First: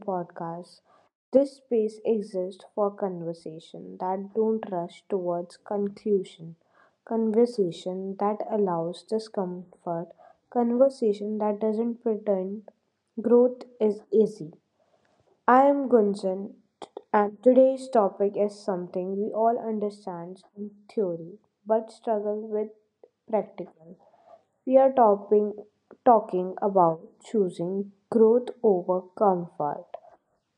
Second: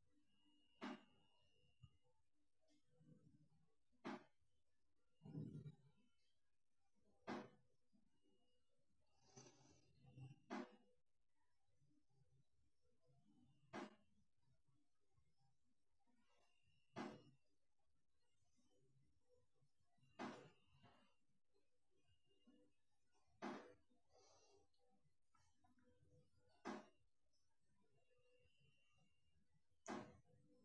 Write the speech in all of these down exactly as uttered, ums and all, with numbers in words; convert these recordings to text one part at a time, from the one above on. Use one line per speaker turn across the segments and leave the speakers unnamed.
podcast. This space exists for conversation that don't rush towards conclusion, conversation that allows discomfort, conversation that doesn't pretend growth is easy. I am Gunjan, and today's topic is something we all understand in theory but struggle with practical. We are topping, talking about choosing growth over comfort.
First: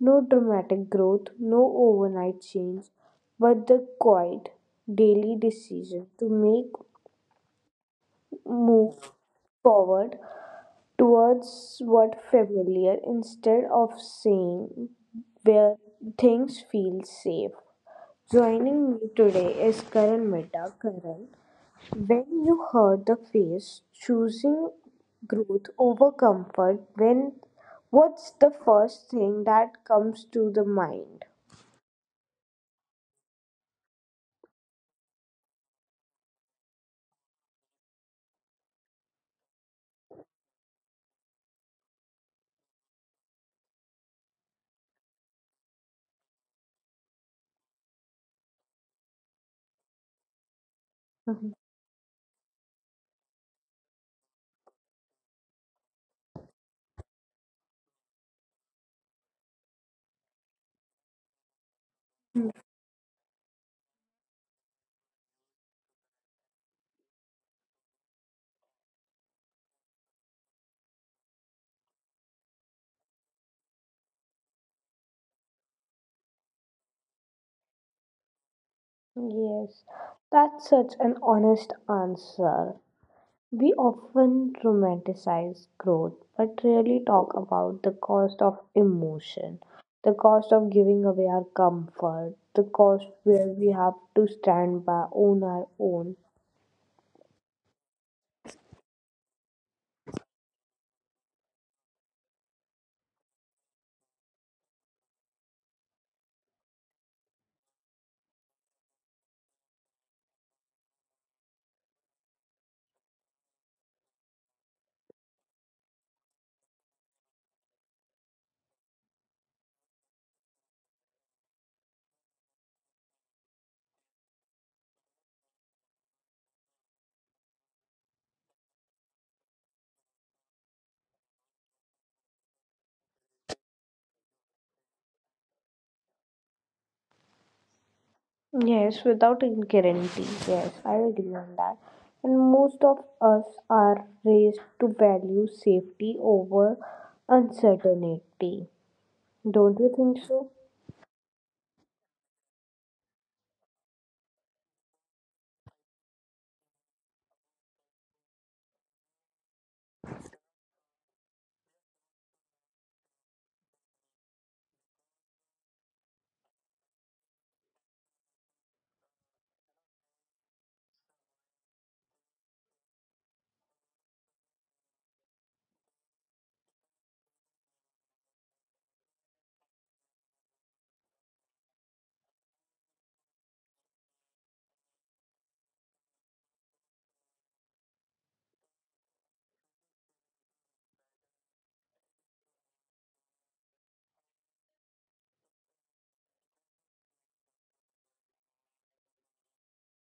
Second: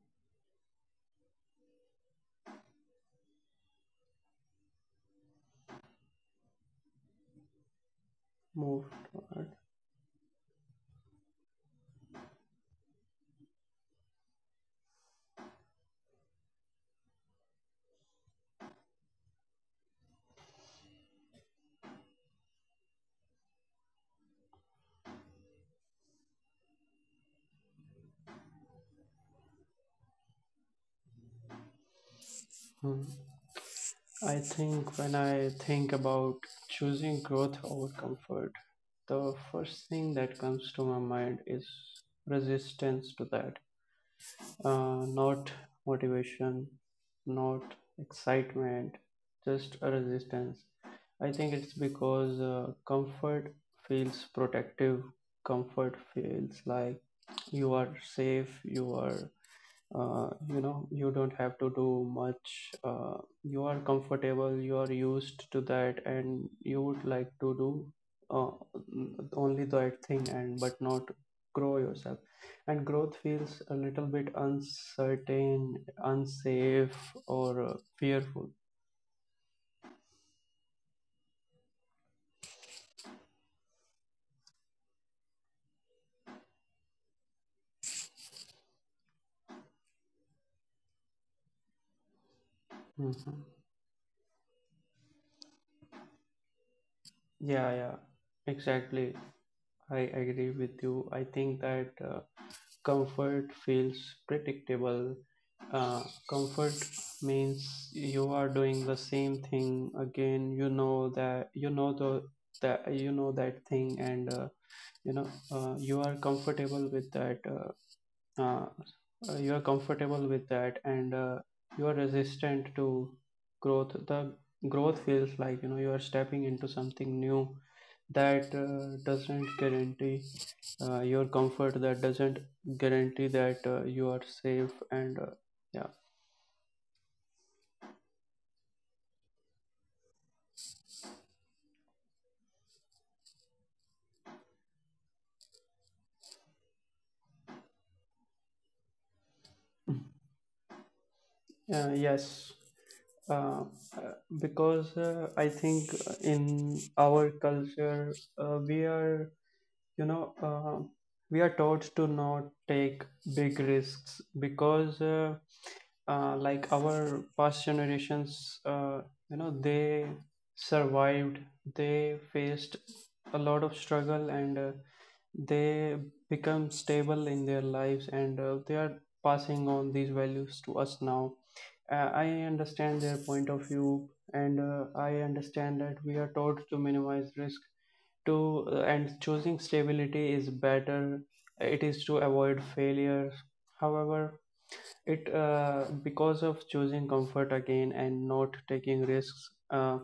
No dramatic growth, no overnight change, but the quiet daily decision to make
Move
move
toward.
forward towards what familiar instead of saying where things feel safe. Joining me today is Karan Mehta. Karan, when you hurt the face, choosing growth over comfort, when what's the first thing that comes to the mind?
Hmm. I think when I think about choosing growth over comfort, the first thing that comes to my mind is resistance to that. Uh, not motivation, not excitement, just a resistance. I
Mhm.
think it's because uh, comfort feels protective, comfort feels like you are safe, you are uh, you know, you don't have to do much. Uh, you are comfortable, you are used to that, and you would like to do uh, only that thing, and but not grow yourself. And growth feels a little bit uncertain, unsafe, or uh, fearful.
Yes, that's such an honest answer. We often romanticize growth, but rarely talk about the cost of emotion, the cost of giving away our comfort, the cost
Mhm.
where we have to stand by on our own.
Yeah, yeah, exactly. I agree with you. I think that uh, comfort feels predictable. Uh, comfort means you are doing the same thing again. You know that, you know the that, you know that thing. And uh, you know, uh, you are comfortable with that. Uh, uh, uh, you are comfortable with that, and uh, you are resistant to growth. The growth feels like, you know, you are stepping into something new that uh, doesn't guarantee uh, your comfort. That doesn't guarantee that uh, you are safe and. Uh, yeah
Yes, without a guarantee. Yes, I agree on that. And most of us are raised to value safety over uncertainty. Don't you think so?
Uh, yes, uh, uh, because uh, I think in our culture uh, we are, you know, uh, we are taught to not take big risks because, uh, uh, like our past generations, uh, you know, they survived, they faced a lot of struggle, and uh, they become stable in their lives, and uh, they are passing on these values to us now. Uh, I understand their point of view, and uh, I understand that we are taught to minimize risk. To uh, and choosing stability is better. It is to avoid failure. However, it uh, because of choosing comfort again and not taking risks, uh,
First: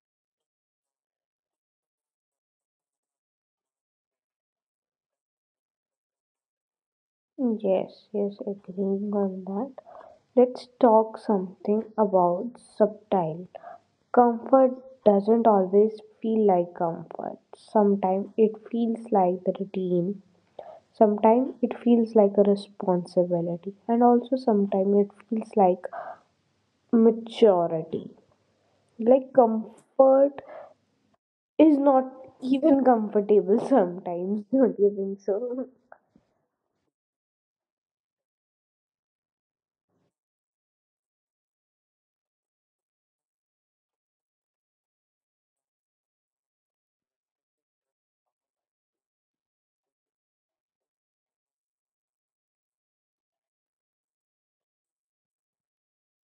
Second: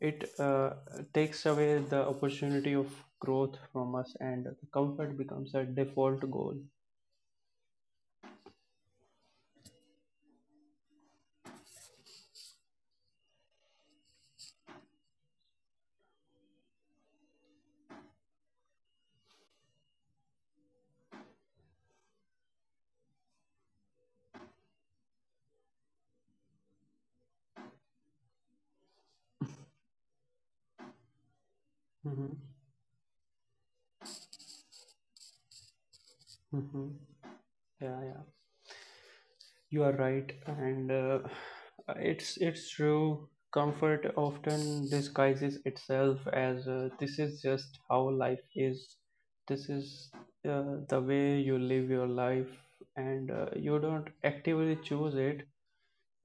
it uh, takes away the opportunity of growth from us, and comfort becomes a default goal.
Yes, yes, agreeing on that. Let's talk something about subtle. Comfort doesn't always feel like comfort. Sometimes it feels like the routine. Sometimes it feels like a responsibility, and also sometimes it feels like maturity. Like comfort is not
Hmm.
even comfortable sometimes, don't you think so?
Hmm. Yeah, yeah. You are right, and uh, it's it's true. Comfort often disguises itself as, uh, this is just how life is. This is uh, the way you live your life, and uh, you don't actively choose it.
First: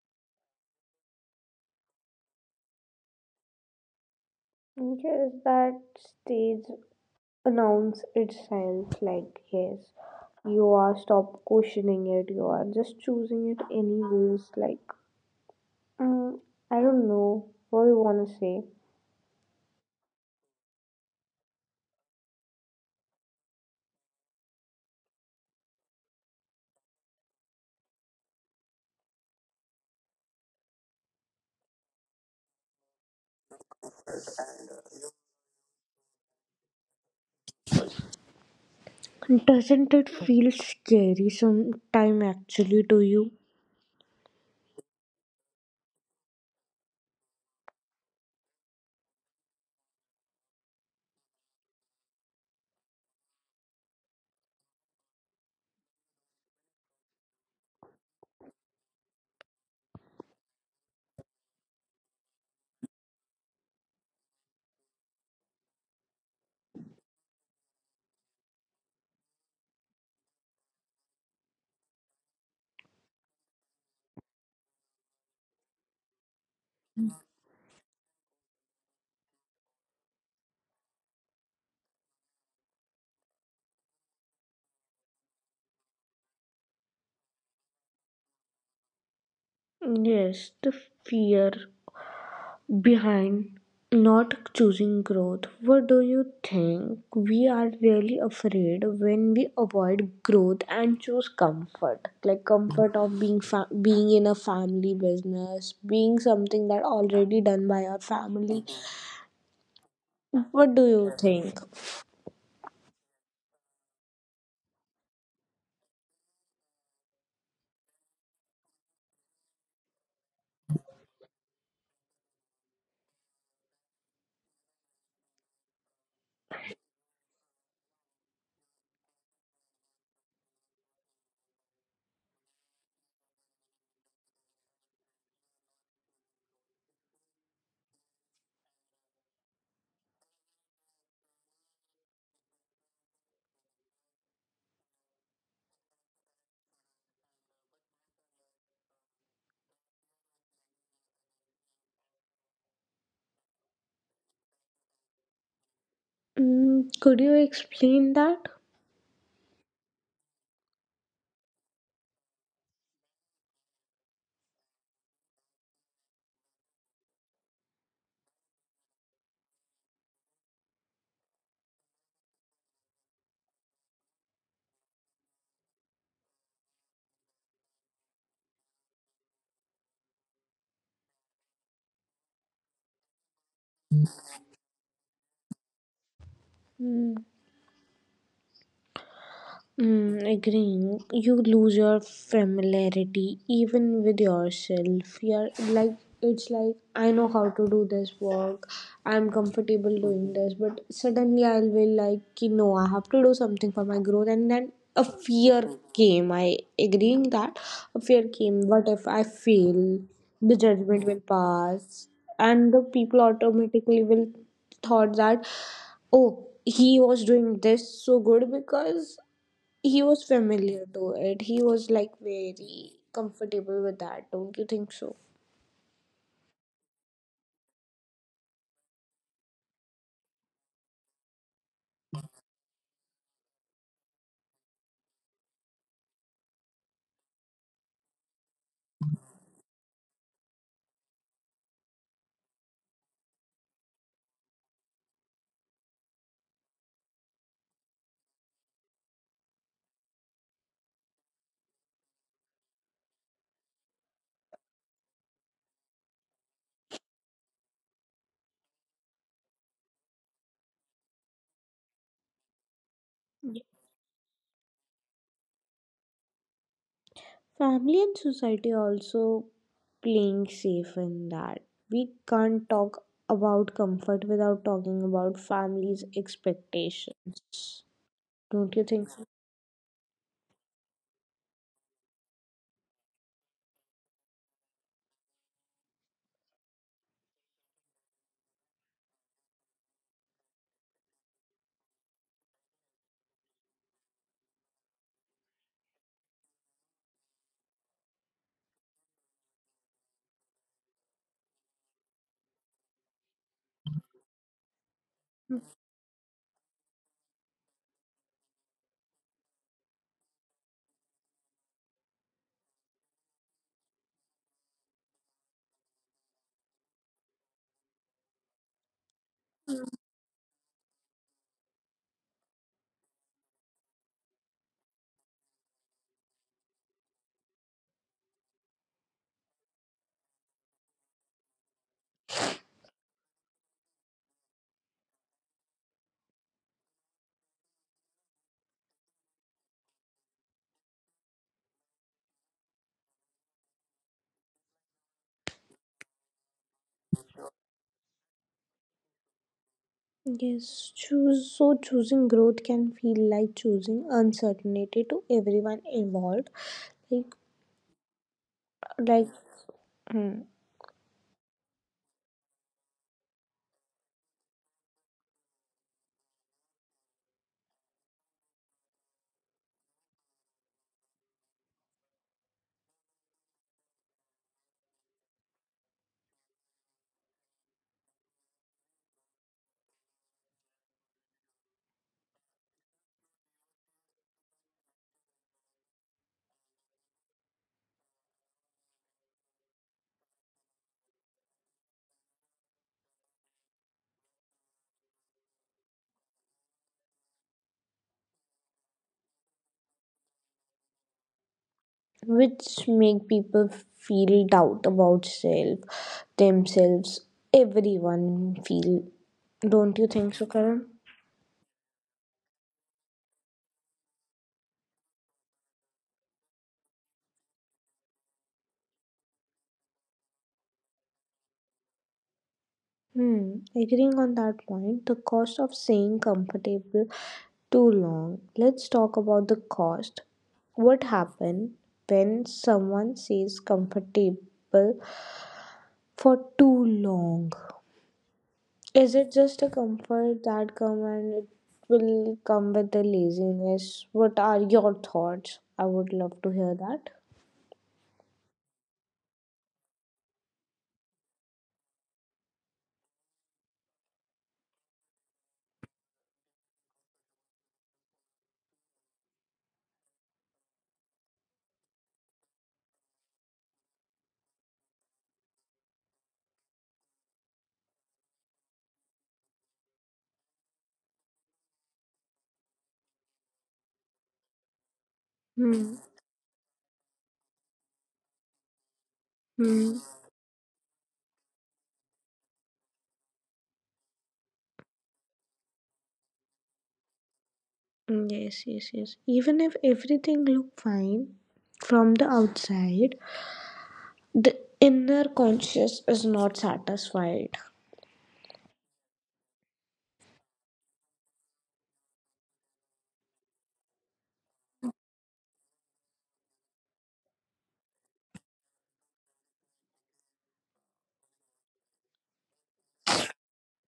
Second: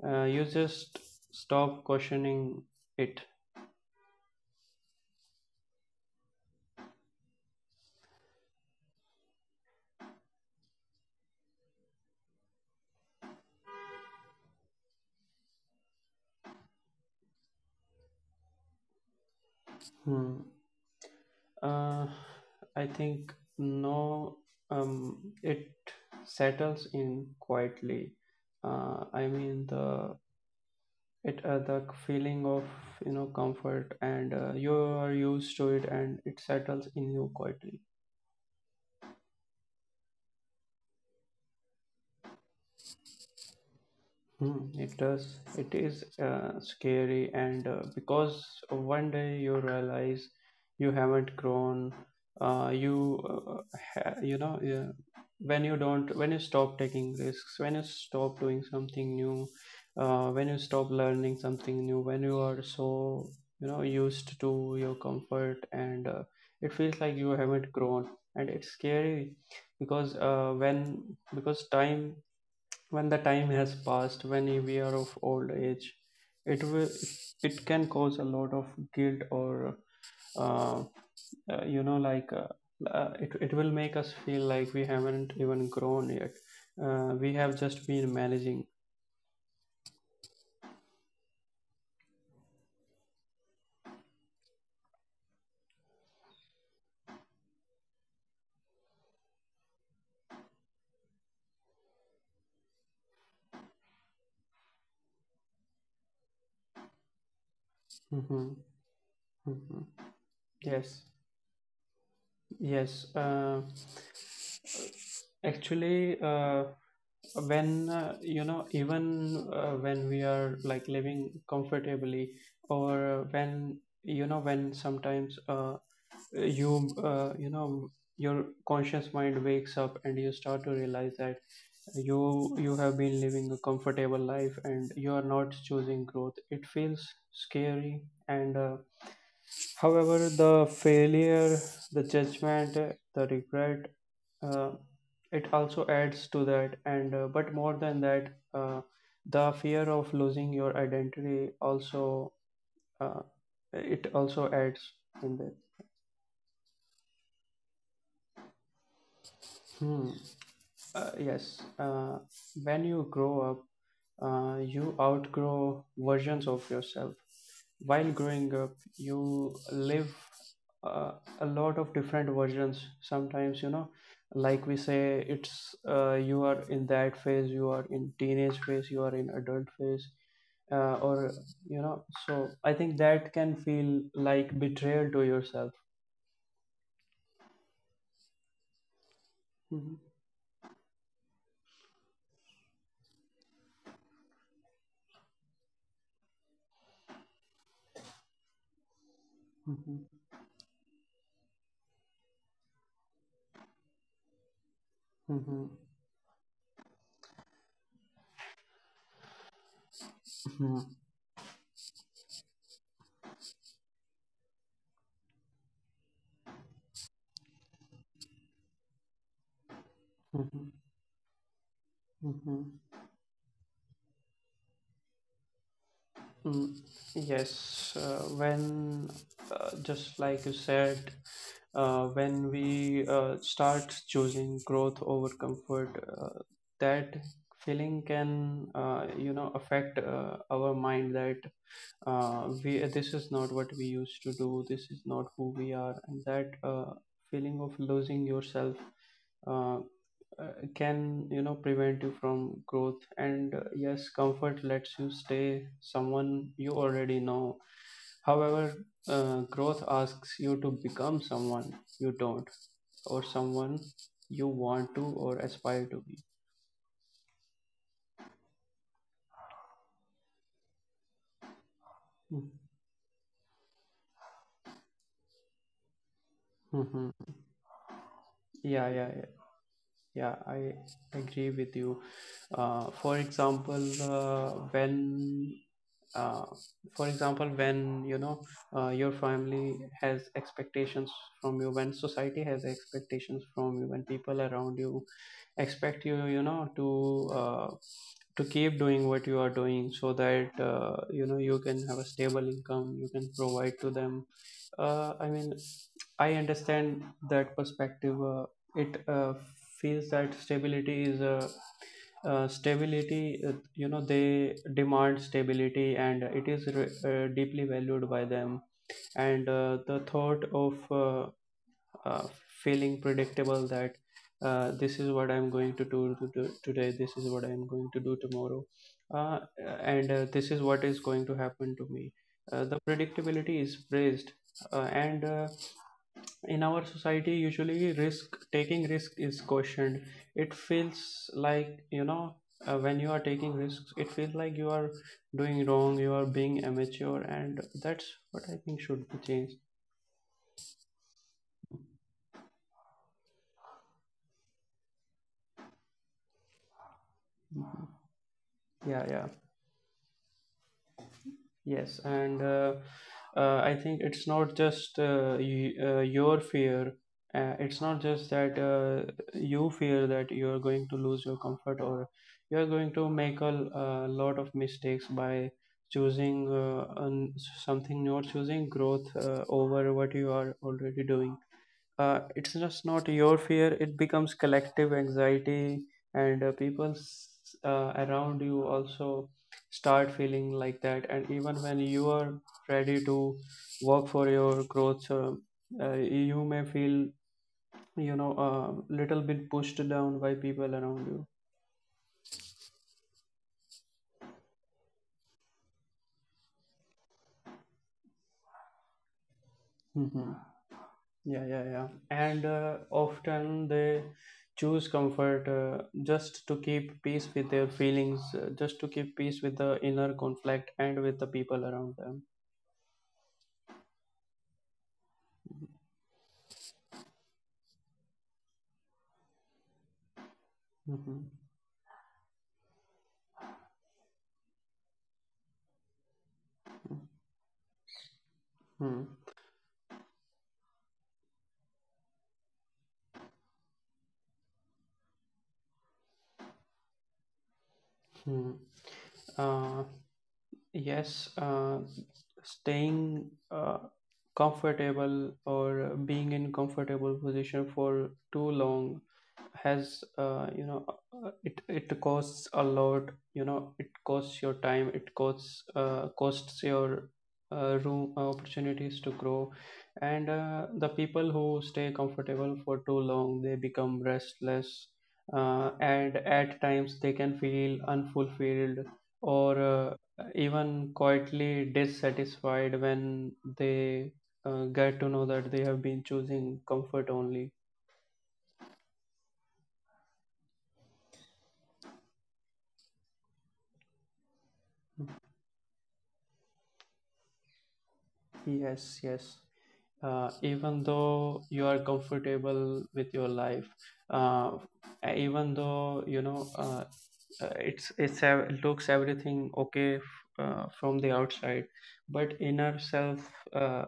Uh, you just stop questioning it.
Yes, that stage announce itself like yes, you are stop questioning it. You are just choosing it anyways. Like mm, I don't know what you wanna say.
Hmm. Uh, I think no. Um, it settles in quietly. Uh, I mean the it uh, the feeling of, you know, comfort, and uh, you are used to it, and it settles in you quietly.
Doesn't it feel scary sometime actually to you?
Hmm, it does. It is uh, scary, and uh, because one day you realize you haven't grown. Uh, you uh, ha- you know, yeah, when you don't when you stop taking risks, when you stop doing something new, uh, when you stop learning something new, when you are so, you know, used to your comfort, and uh, it feels like you haven't grown, and it's scary because uh, when because time when the time has passed, when we are of old age, it will it can cause a lot of guilt, or uh, uh, you know, like, uh, uh, it it will make us feel like we haven't even grown yet. Uh, we have just been managing.
Yes, the fear behind not choosing growth. What do you think? We are really afraid when we avoid growth and choose comfort. Like comfort of being fa- being in a family business, being something that already done by our family.
Mhm, mhm.
What do
Yes,
you think?
yes. Uh, actually, uh, when uh, You know, even uh, when we are, like, living comfortably, or when, you know, when sometimes uh, Uh, you uh, you know, your conscious mind wakes up, and you start to realize that you you have been living a comfortable life and you are not choosing growth. It feels scary. And uh, however, the failure, the judgment, uh, the regret, uh, it also adds to that. And uh, but more than that, uh, the fear of losing your identity also, uh, it also adds in there.
Mm, could you explain that?
Hmm. Uh, yes, uh, when you grow up, uh, you outgrow versions of yourself. While growing up, you live uh, a lot of different versions. Sometimes, you know, like we say, it's uh, you are in that phase, you are in teenage phase, you are in adult phase, uh, or you know. So I think that can feel like betrayal to yourself.
Mm.
Mhm,
Mm, agreeing, you lose your familiarity even with yourself. You're like, it's like, I know how to do this work, I'm comfortable
mhm,
doing this, but suddenly I will like, ki, no, I have to do something for my growth. And then a fear
mhm,
came. I agreeing that a fear came. What if I fail? The
mhm,
judgment will pass, and the people automatically will thought that oh he was doing this so good because he was
mhm,
familiar to it. He was like
mhm.
very comfortable with that. Don't you think so?
Mm. Yes, uh, when, uh, just like you said, uh, when we uh, start choosing growth over comfort, uh, that feeling can uh, you know, affect uh, our mind that, uh, we this is not what we used to do, this is not who we are. And that uh, feeling of losing yourself uh, uh, can, you know, prevent you from growth. And uh, yes, comfort lets you stay someone you already know. However, uh, growth asks you to become someone you don't, or someone you want to or aspire to be.
Family and society also playing safe in that. We can't talk about comfort without talking about family's
Mhm.
expectations. Don't you
Yeah,
think
yeah,
so?
yeah, yeah. I agree with you. Uh, for example, uh, when uh, for example, when, you know, uh, your family has expectations from you, when society has expectations from you, when people around you expect you, you know, to uh, to keep doing what you are doing, so that uh, you know, you can have a stable income, you can provide to them. Uh, i mean, I understand that perspective. Uh, it uh, Feels that stability is a uh, stability, uh, you know, they demand stability, and it is re- uh, deeply valued by them. And uh, the thought of uh, uh, feeling predictable, that uh, this is what I'm going to do to do today, this is what I'm going to do tomorrow, uh, and uh, this is what is going to happen to me. Uh, the predictability is praised, uh, and uh, in our society, usually risk taking risk is cautioned. It feels like, you know, uh, when you are taking risks, it feels like you are doing wrong, you are being amateur, and that's what I think should be changed.
Yes, choose so choosing growth can feel like choosing uncertainty to everyone involved. Like
Yeah, yeah.
like hmm.
Yes, and uh, uh, I think it's not just uh, y uh, your fear. Uh, it's not just that uh, you fear that you're going to lose your comfort, or you're going to make a l- a lot of mistakes by choosing uh, un something new, choosing growth uh, over what you are already doing. Uh, it's just not your fear, it becomes collective anxiety. And uh, people s- uh, around you also start feeling like that. And even when you are ready to work for your growth, uh, uh, you may feel, you know, a little bit pushed down by people around you.
Which make people feel doubt about self themselves, everyone feel, don't you
Mhm.
think so, Karan?
Yeah, yeah, yeah. And uh, often they choose comfort, uh, just to keep peace with their feelings, uh, just to keep peace with the inner conflict and with the people around them.
Hmm, agreeing on that point, the cost of staying comfortable too long. Let's talk about the cost. What
Mm-hmm.
happens when someone stays comfortable for too long? Is
Hmm.
it just a comfort that come and it will come with the laziness? What are your thoughts? I would love to hear that.
Hmm. Uh, Yes, uh, staying uh, comfortable, or being in comfortable position for too long, has uh, you know, uh, it it costs a lot. You know, it costs your time. It costs uh, costs your uh, room, uh, opportunities to grow. And uh, the people who stay comfortable for too long, they become restless, uh,
Hmm.
and at times they can feel unfulfilled, or uh,
Hmm.
even quietly dissatisfied, when they uh, get to know that they have been choosing comfort only.
Yes, yes, yes. Even if everything look fine from the outside, the inner conscious is not satisfied.
Yes, yes. Uh, even though you are comfortable with your life, uh, even though, you know, uh, uh, it's it's ev- looks everything okay f- uh, from the outside, but inner self. Uh,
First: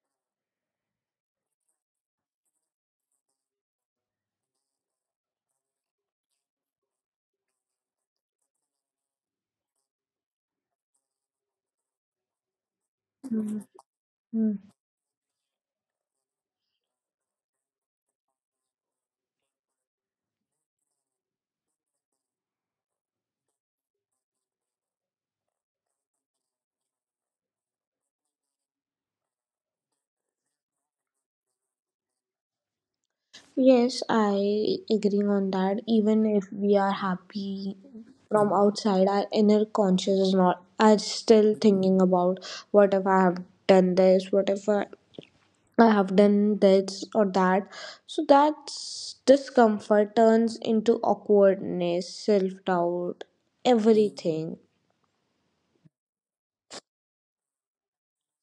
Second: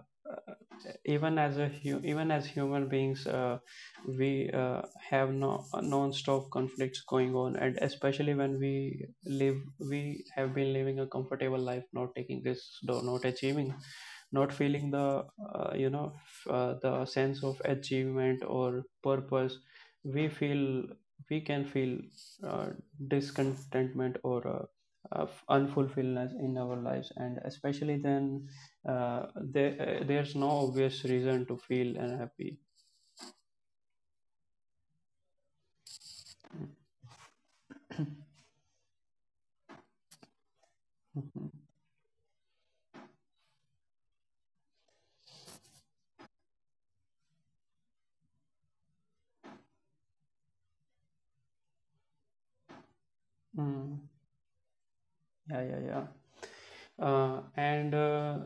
even as a hu- even as human beings, uh, we uh, have no non-stop conflicts going on. And especially when we live we have been living a comfortable life, not taking risks, though not achieving, not feeling the uh, you know, f- uh, the sense of achievement or purpose. we feel we can feel uh, discontentment, or uh, of unfulfillment in our lives. And especially then, uh, there, uh, there's no obvious reason to feel unhappy.
Yes, I agree on that. Even if we are happy from outside, our inner conscious is not. I'm still
Mhm.
thinking about what if I have done this, what if I, I have done this or that. So that discomfort turns into awkwardness, self doubt,
Mm.
everything.
Yeah, yeah, yeah. uh, and uh,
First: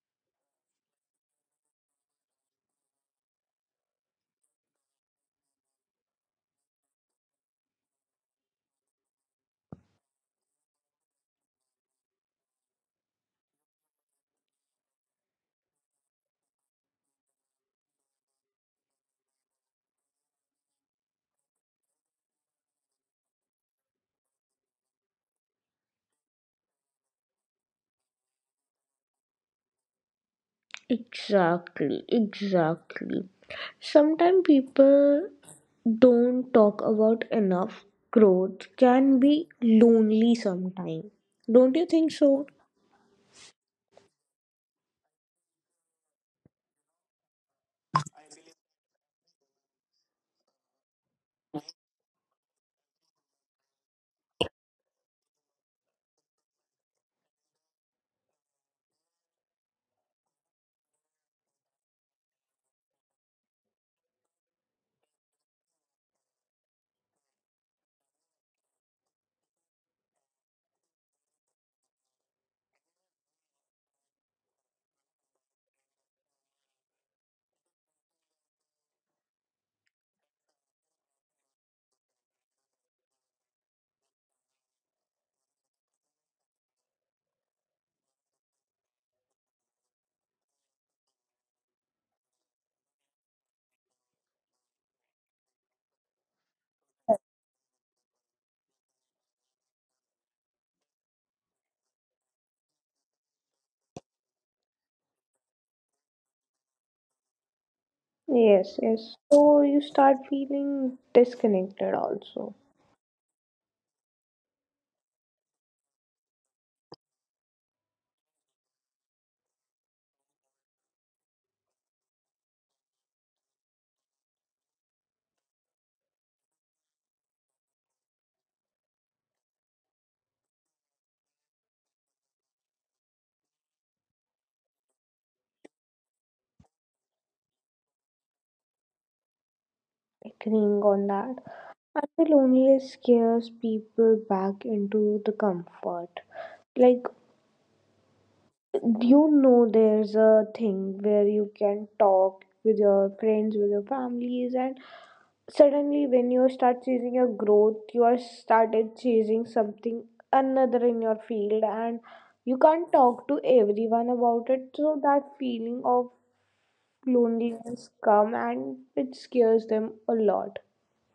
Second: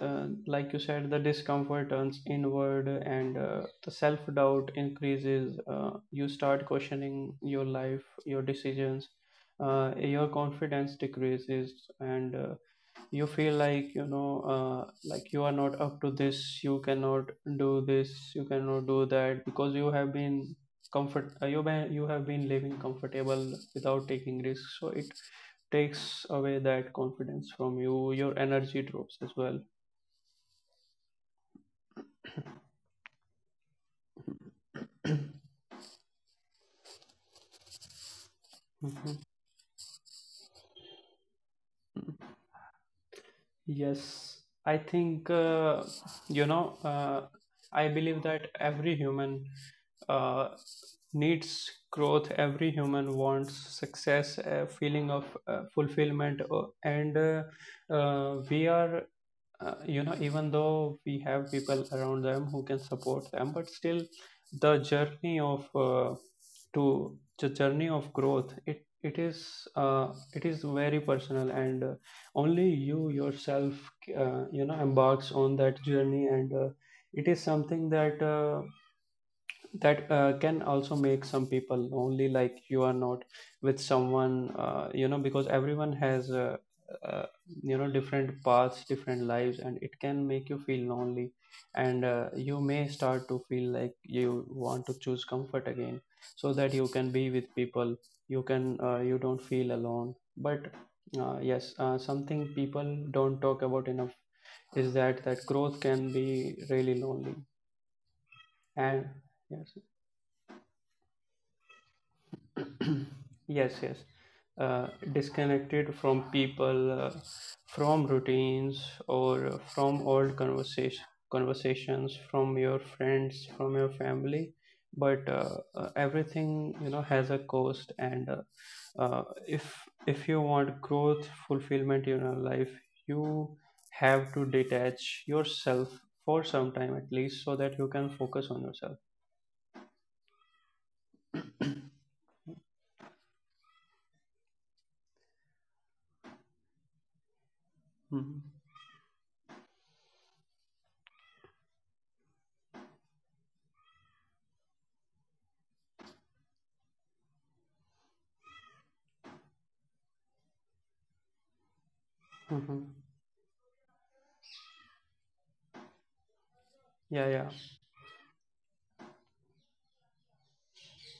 uh, Like you said, the discomfort turns inward, and uh, the self-doubt increases. Uh, you start questioning your life, your decisions. Uh, your confidence decreases, and uh, you feel like, you know, uh, like, you are not up to this, you cannot do this, you cannot do that, because you have been comfort uh, you been, you have been living comfortable without taking risks. So it takes away that confidence from you, your energy drops as well.
Exactly, exactly. Sometimes people don't talk about enough. Growth can
Mhm.
be lonely sometimes. Don't you think so?
Yes, I think uh, you know. Uh, I believe that every human uh, needs growth. Every human wants success, a feeling of uh, fulfillment, uh, and uh, uh, we are. Uh, you know, even though we have people around them who can support them, but still, the journey of uh, to the journey of growth, it it is uh, it is very personal and uh, only you yourself uh, you know embarks on that journey, and uh, it is something that uh, that uh, can also make some people lonely, like you are not with someone, uh, you know because everyone has uh, uh, you know different paths, different lives, and it can make you feel lonely. And uh, you may start to feel like you want to choose comfort again so that you can be with people, you can uh, you don't feel alone. But uh, yes, uh, something people don't talk about enough is that that growth can be really lonely,
Yes,
and
yes. So
yes.
you start feeling disconnected also.
Yes, yes. Uh, disconnected from people, uh, from routines, or uh, from old conversation conversations from your friends, from your family. But uh, uh, everything, you know, has a cost. And uh, uh, if if you want growth, fulfillment in your life, you have to detach yourself for some time at least, so that you can focus on yourself.
Agreeing on that. And the loneliness scares people back into the comfort. Like,
Mm-hmm.
you know, there's a thing where you can talk with your friends, with your families, and suddenly when you start chasing your growth you are started chasing something another in your field and you can't talk to everyone about it, so that feeling of
Yeah, yeah.
loneliness come and it scares them a lot.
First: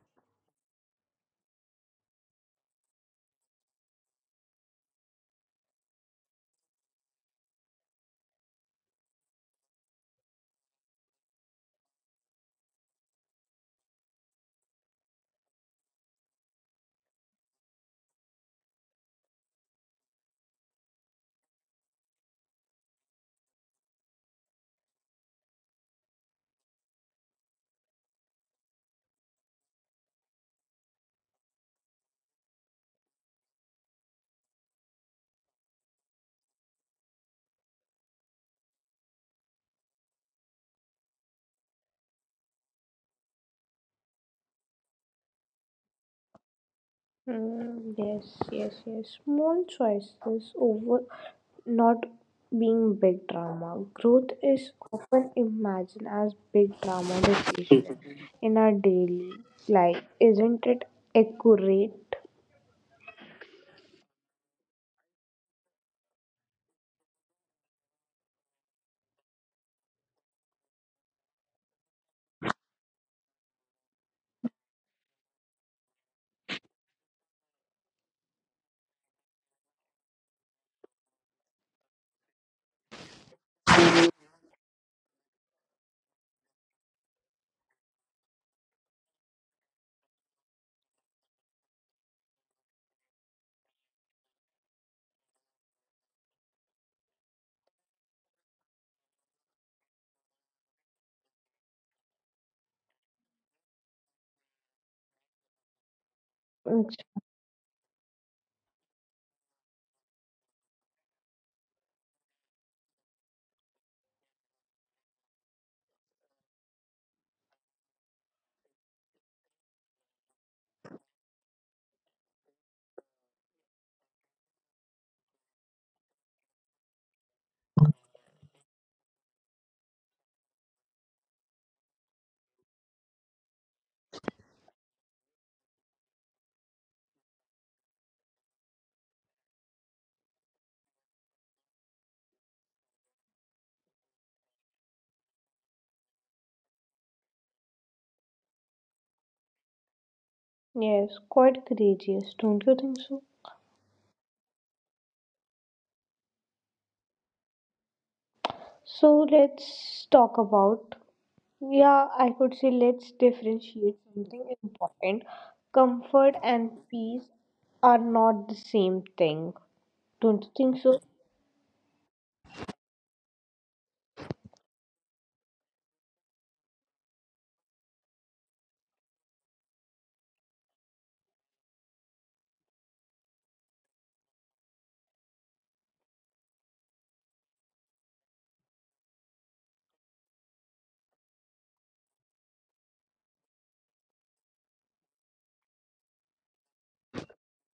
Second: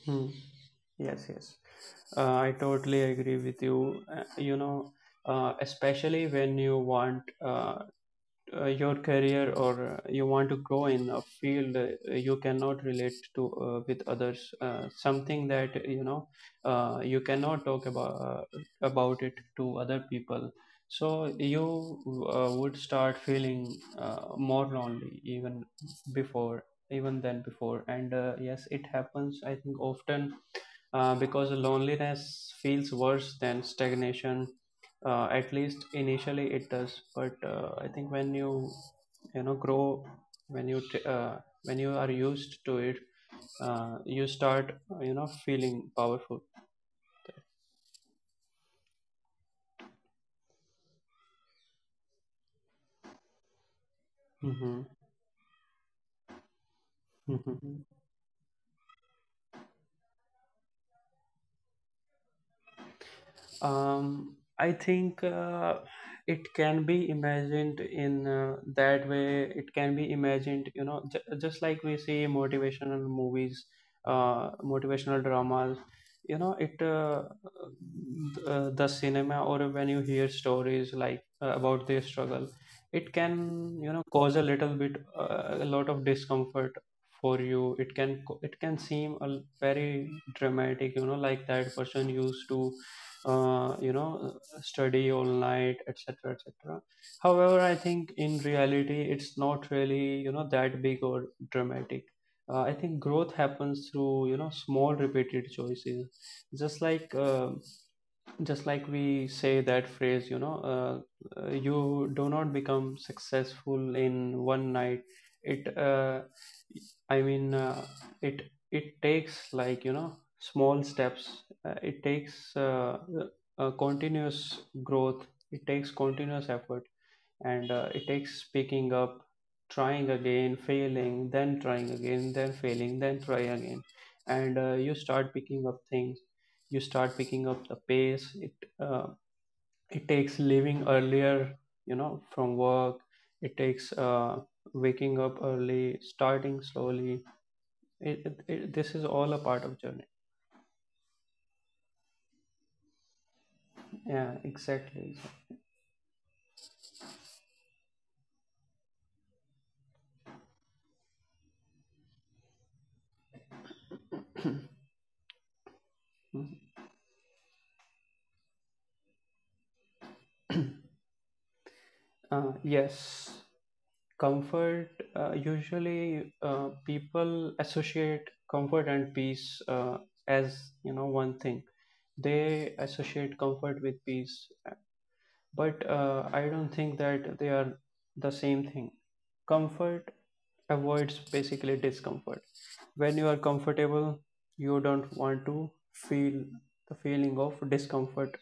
Hmm. Yes, yes. Uh, I totally agree with you. Uh, you know, uh, especially when you want uh, uh, your career, or uh, you want to grow in a field, uh, you cannot relate to uh, with others. Uh, something that, you know, uh, you cannot talk about uh, about it to other people. So you uh, would start feeling uh, more lonely even before, even than before. And uh, yes, it happens, I think, often, uh, because loneliness feels worse than stagnation. Uh, at least initially it does. But uh, I think when you, you know, grow, when you, t- uh, when you are used to it, uh, you start, you know, feeling powerful.
Mm, yes, yes, yes. Small choices over not being big drama. Growth is
Hmm.
often imagined as big drama
Hmm.
decision in our daily life. Isn't it accurate?
Um, I think uh, it can be imagined in uh, that way. It can be imagined, you know, j- just like we see motivational movies, uh, motivational dramas. You know, it uh, uh, the cinema, or when you hear stories like uh, about their struggle, it can, you know, cause a little bit uh, a lot of discomfort for you. It can co- it can seem a l- very dramatic, you know, like that person used to uh, you know study all night, etc, etc. However, I think in reality it's not really, you know, that big or dramatic. uh, I think growth happens through, you know, small repeated choices. Just
Mm.
like uh, just like we say that phrase, you know, uh, uh, you do not become successful in one night. It uh, I mean uh, it it takes, like, you know, small steps. Uh, it takes uh, uh, continuous growth. It takes continuous effort, and uh, it takes picking up, trying again, failing, then trying again, then failing, then try again. And uh, you start picking up things, you start picking up the pace. it uh, it takes leaving earlier, you know, from work. It takes uh, waking up early, starting slowly. It, it, it, this is all a part of journey.
Yes, quite courageous, don't you think so?
Yeah, exactly, exactly.
So let's talk about, yeah, I could say let's differentiate something important. Comfort and peace are not the same thing, don't you think so?
Uh, yes, comfort. Uh, usually, uh, people associate comfort and peace, uh, as you know, one thing. They associate comfort with peace, but uh, I don't think that they are the same thing. Comfort avoids basically discomfort. When you are comfortable, you don't want to feel the feeling of discomfort.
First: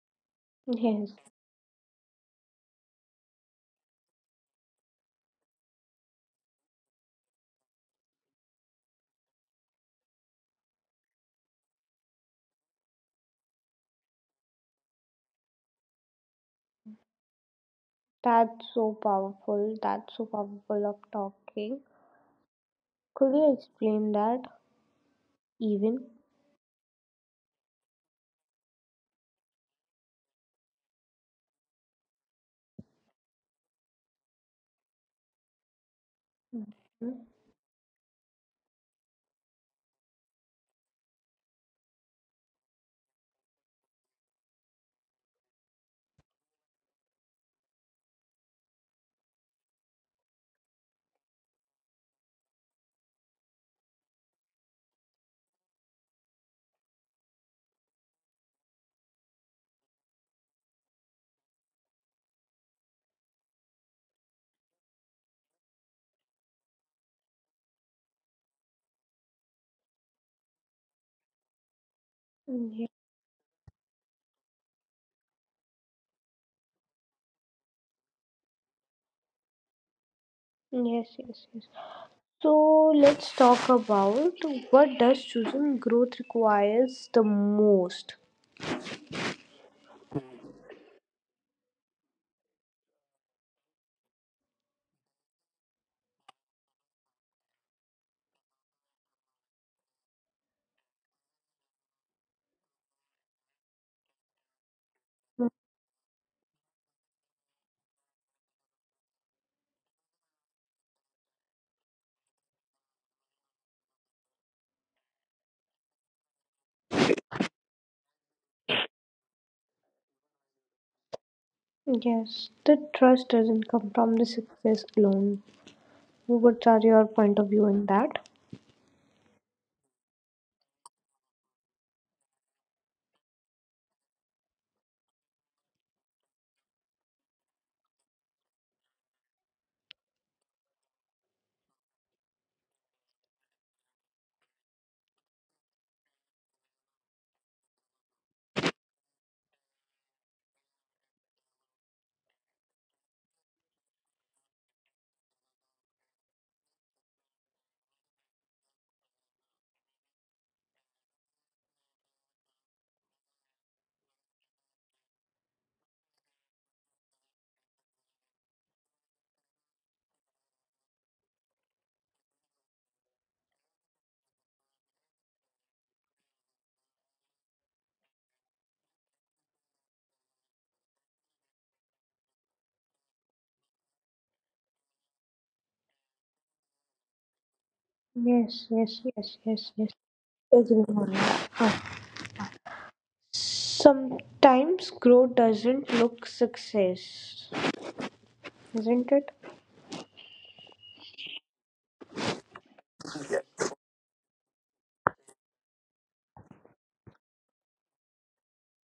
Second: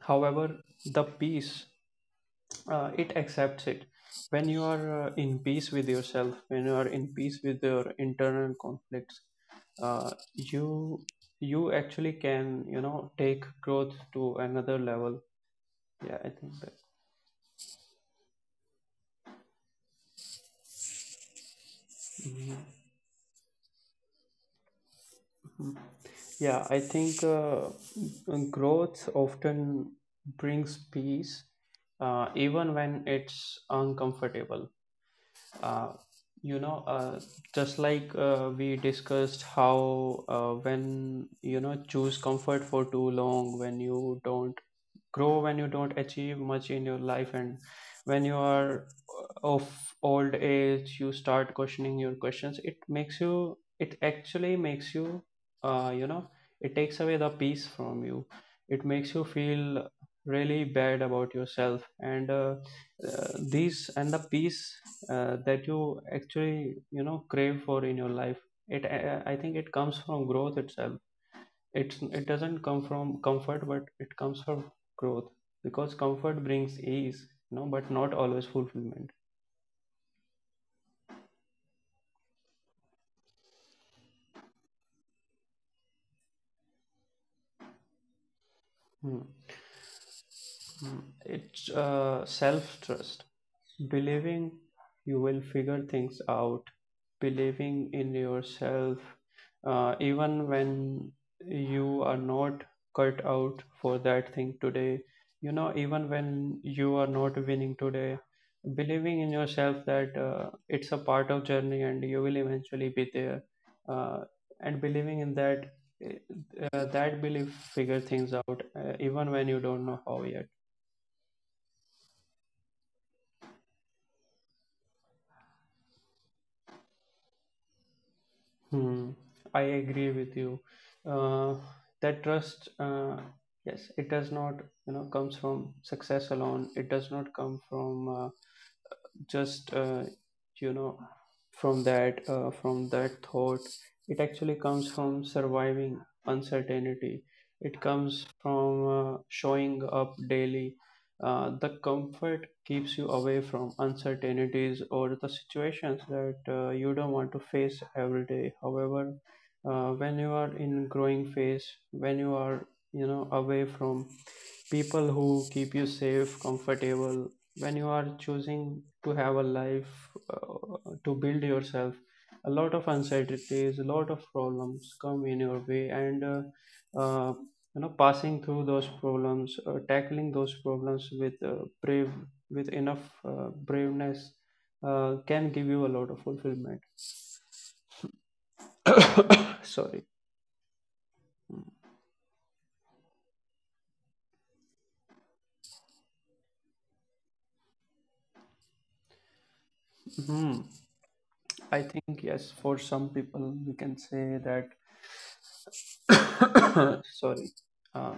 However, the
Yes,
peace, uh, it accepts it. When you are uh, in peace with yourself, when you are in peace with your internal conflicts, uh, you you actually can, you know, take growth to another level. Yeah, I think that.
that's so powerful. That's so powerful of talking. Could you explain that even?
Yeah, I think uh, growth often brings peace, uh, even when it's uncomfortable. uh, you know uh,
Mm,
just like uh, we discussed how uh, when you know, choose comfort for too long, when you don't grow, when you don't achieve much in your life, and when you are of old age, you start questioning your questions. It makes you, it actually makes you, uh, you know it takes away the peace from you. It makes you feel really bad about yourself. And uh, uh, these, and the peace uh, that you actually, you know, crave for in your life, it uh, I think it comes from growth itself. It's it doesn't
mm, ye-.
come from comfort, but it comes from growth, because comfort brings ease, you know, but not always fulfillment.
Yes, yes, yes. So let's talk about what does choosing growth requires the most.
Hmm. It's uh, self trust. Believing you will figure things out, believing in yourself, uh, even when you are not cut out for that thing today, you know, even when you are not winning today, believing in yourself that uh, it's a part of journey and you will eventually be there, uh, and believing in that uh, that belief figure things out, uh, even when you don't know how yet.
Yes, the trust doesn't come from the success alone. What are your point of view in that?
Hmm, I agree with you. Uh, that trust, uh, yes, it does not, you know, comes from success alone. It does not come from uh, just uh, you know, from that uh, from that thought. It actually comes from surviving uncertainty. It comes from uh, showing up daily. Uh, the comfort keeps you away from uncertainties or the situations that uh, you don't want to face every day. However, uh, when you are in growing phase, when you are, you know, away from people who keep you safe, comfortable. When you are choosing to have a life, uh, to build yourself, a lot of uncertainties, a lot of problems come in your way. And uh, uh, you know, passing through those problems, uh, tackling those problems with uh, brave, with enough uh, braveness, uh, can give you a lot of fulfillment.
Yes, yes, yes, yes, yes.
Sorry.
Agree on that. Uh, Sometimes growth doesn't look success, isn't it?
Hmm. I think yes, for some people we can say that. Sorry. Uh,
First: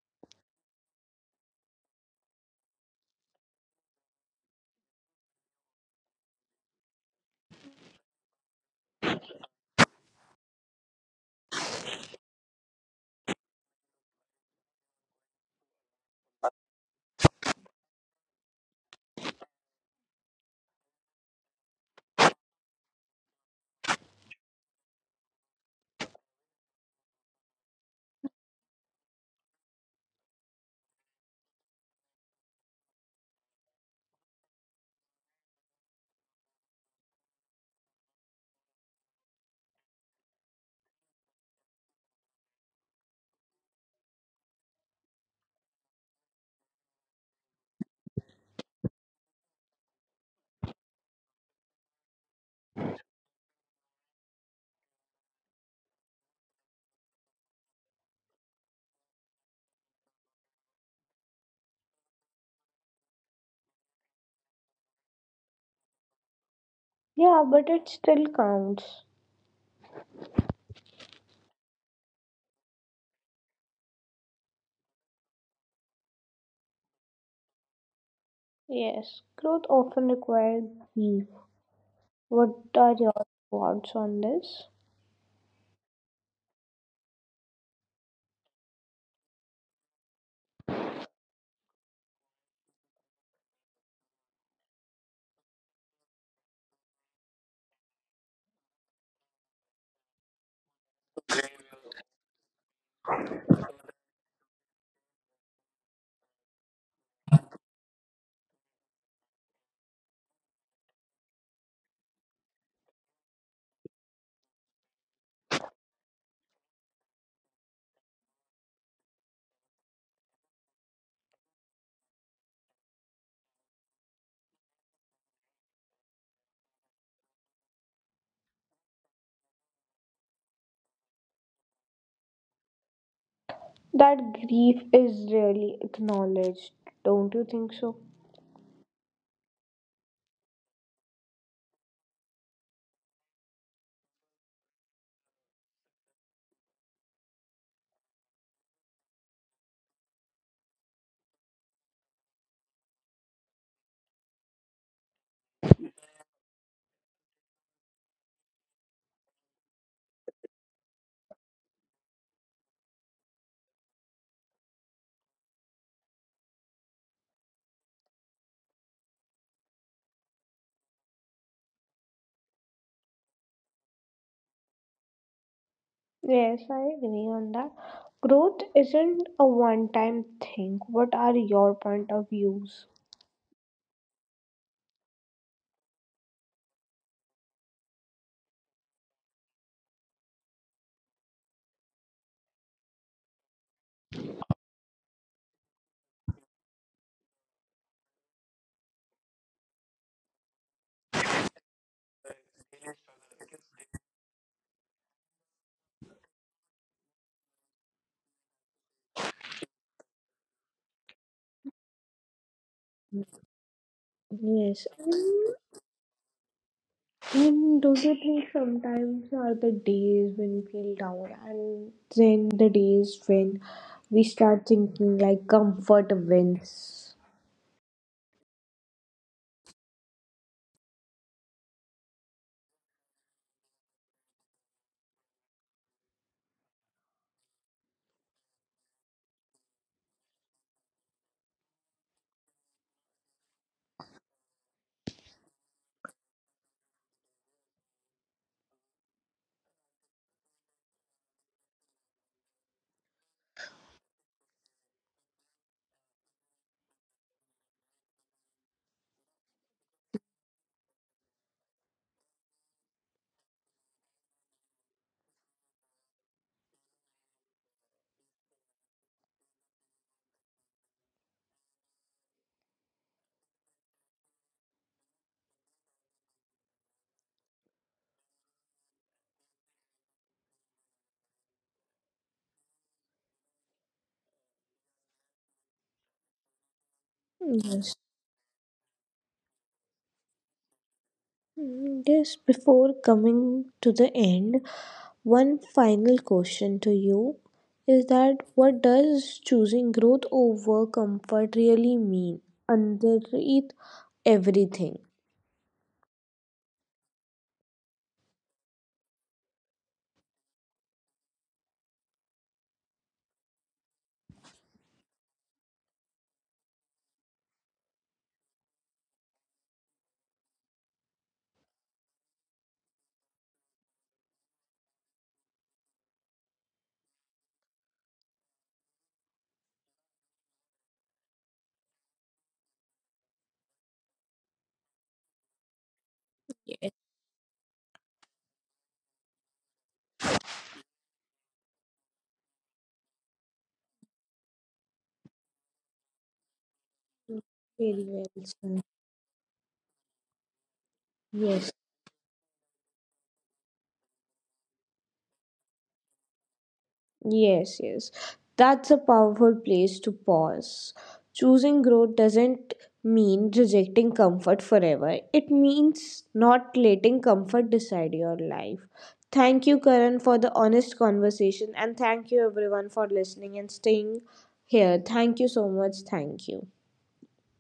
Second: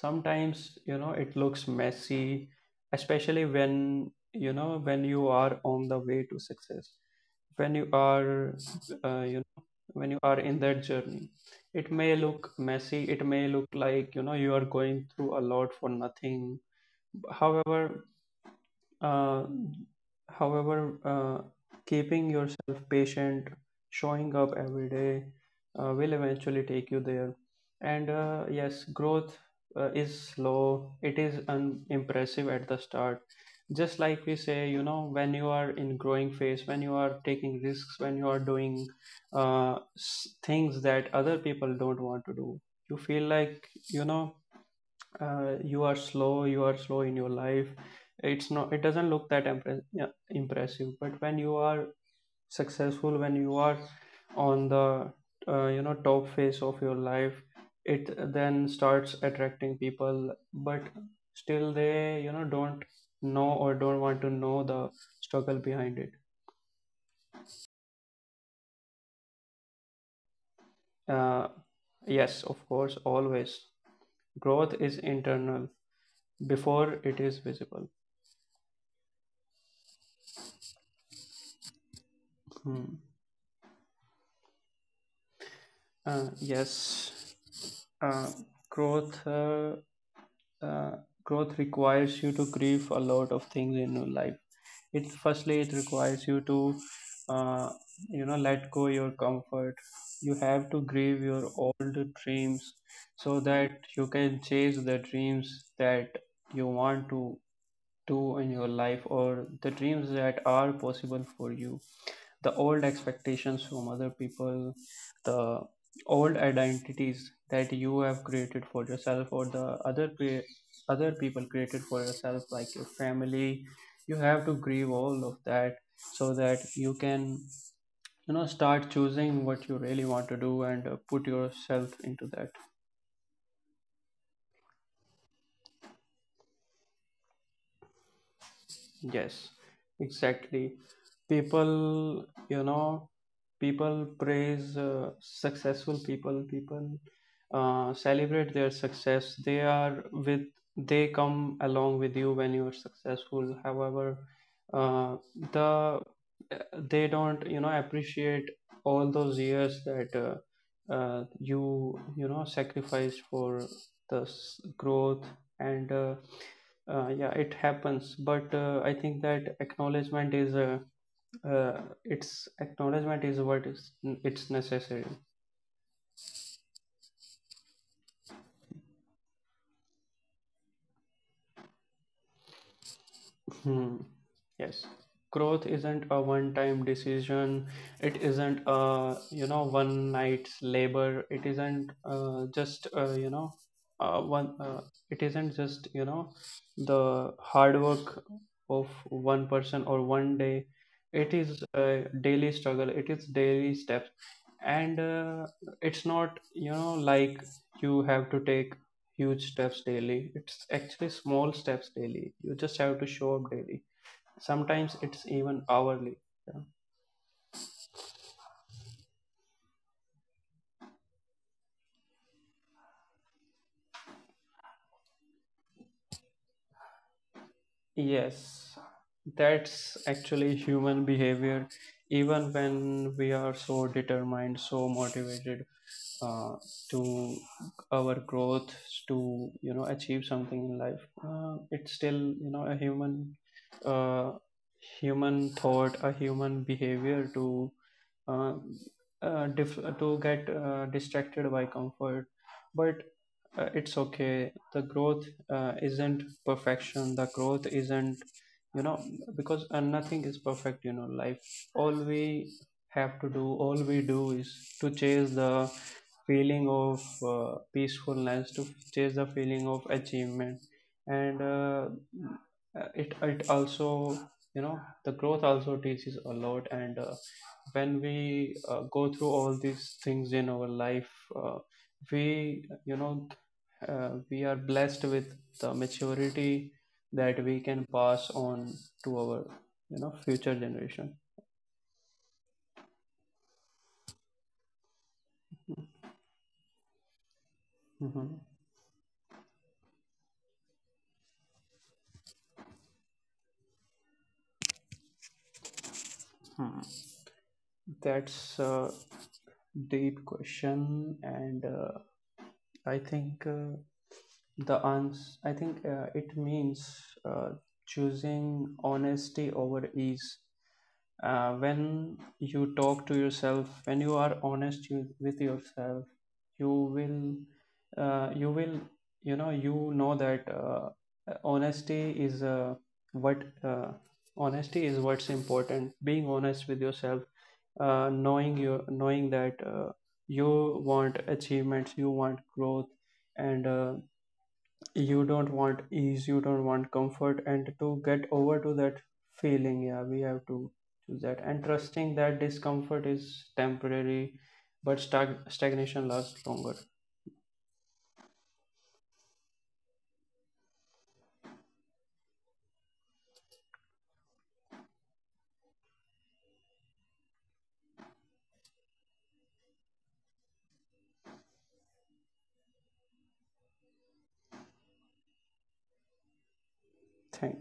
Sometimes, you know, it looks messy, especially when, you know, when you are on the way to success, when you are uh, you know, when you are in that journey, it may look messy, it may look like, you know, you are going through a lot for nothing. However uh, however, uh, keeping yourself patient, showing up every day, uh, will eventually take you there. And uh, yes, growth uh, is slow, it is unimpressive at the start. Just like we say, you know, when you are in growing phase, when you are taking risks, when you are doing uh, s- things that other people don't want to do, you feel like, you know, uh, you are slow, you are slow in your life. It's not it doesn't look that impre- yeah, impressive. But when you are successful, when you are on the uh, you know, top phase of your life, it then starts attracting people. But still they, you know, don't know or don't want to know the struggle behind it.
Yeah, but it still counts.
uh, yes, of course, always. Growth is internal before it is visible.
Yes, growth often requires belief. What
Hmm.
are your thoughts on this?
Uh, yes. uh, Growth, uh, uh, growth requires you to grieve a lot of things in your life. It firstly it requires you to uh, you know let go your comfort. You have to grieve your old dreams so that you can chase the dreams that you want to do in your life, or the dreams that are possible for you. The old expectations from other people, the old identities that you have created for yourself, or the other pe- other people created for yourself, like your family. You have to grieve all of that so that you can, you know, start choosing what you really want to do, and uh, put yourself into that.
That grief is really acknowledged, don't you think so?
Yes, exactly. People, you know, people praise uh, successful people. People uh, celebrate their success. They are with, they come along with you when you are successful. However, uh, the, they don't, you know, appreciate all those years that uh, uh, you you know, sacrificed for the s- growth. And uh, uh, yeah, it happens. But uh, I think that acknowledgement is uh, uh, it's acknowledgement is what is, it's necessary.
Yes, I agree on that. Growth isn't a one time thing. What are your point of views?
Hmm. Yes. Growth isn't a one-time decision. It isn't a, you know, one night's labor. It isn't uh, just, uh, you know, uh, one. Uh, it isn't just, you know, the hard work of one person or one day. It is a daily struggle. It is daily steps, and uh, it's not, you know, like you have to take huge steps daily. It's actually small steps daily. You just have to show up daily.
Yes.
Sometimes it's
Mm.
even hourly. Yeah.
And don't you think sometimes are the days when we feel down and then the days when we start thinking like comfort wins?
Yes, that's actually human behavior, even when we are so determined, so motivated uh, to our growth, to, you know, achieve something in life. Uh, it's still, you know, a human, uh, human thought, a human behavior to uh, uh, dif- to get uh, distracted by comfort. But uh, it's okay, the growth uh, isn't perfection, the growth isn't, you know, because uh, nothing is perfect, you know, life. All we have to do, all we do, is to chase the feeling of uh, peacefulness, to chase the feeling of achievement. And uh, uh, it it also, you know, the growth also teaches a lot. And uh, when we uh, go through all these things in our life, uh, we, you know, uh, we are blessed with the maturity that we can
Yes.
pass on to our, you know, future generation.
Mm, yes. Before coming to the end, one final question to you is
Hmm.
that what does choosing growth over comfort really mean underneath everything?
That's a deep question. And uh, I think uh, the ans i think uh, it means uh, choosing honesty over ease. Uh, when you talk to yourself, when you are honest, you, with yourself, you will uh, you will, you know, you know that uh, honesty is, uh, what, uh, honesty is what's important, being honest with
Yes.
yourself, uh, knowing your, knowing that uh, you want achievements, you want growth, and uh, you don't want ease, you don't want comfort, and to
Very
get
well
over to
said.
that feeling. Yeah, we have to do that, and
Yes.
trusting that discomfort is temporary, but stag- stagnation lasts longer.
Yes, yes. That's a powerful place to pause. Choosing growth doesn't mean rejecting comfort forever, it means not letting comfort decide your life. Thank you, Karan, for the honest conversation, and thank you, everyone, for listening and staying here. Thank you so much. Thank you.
Thank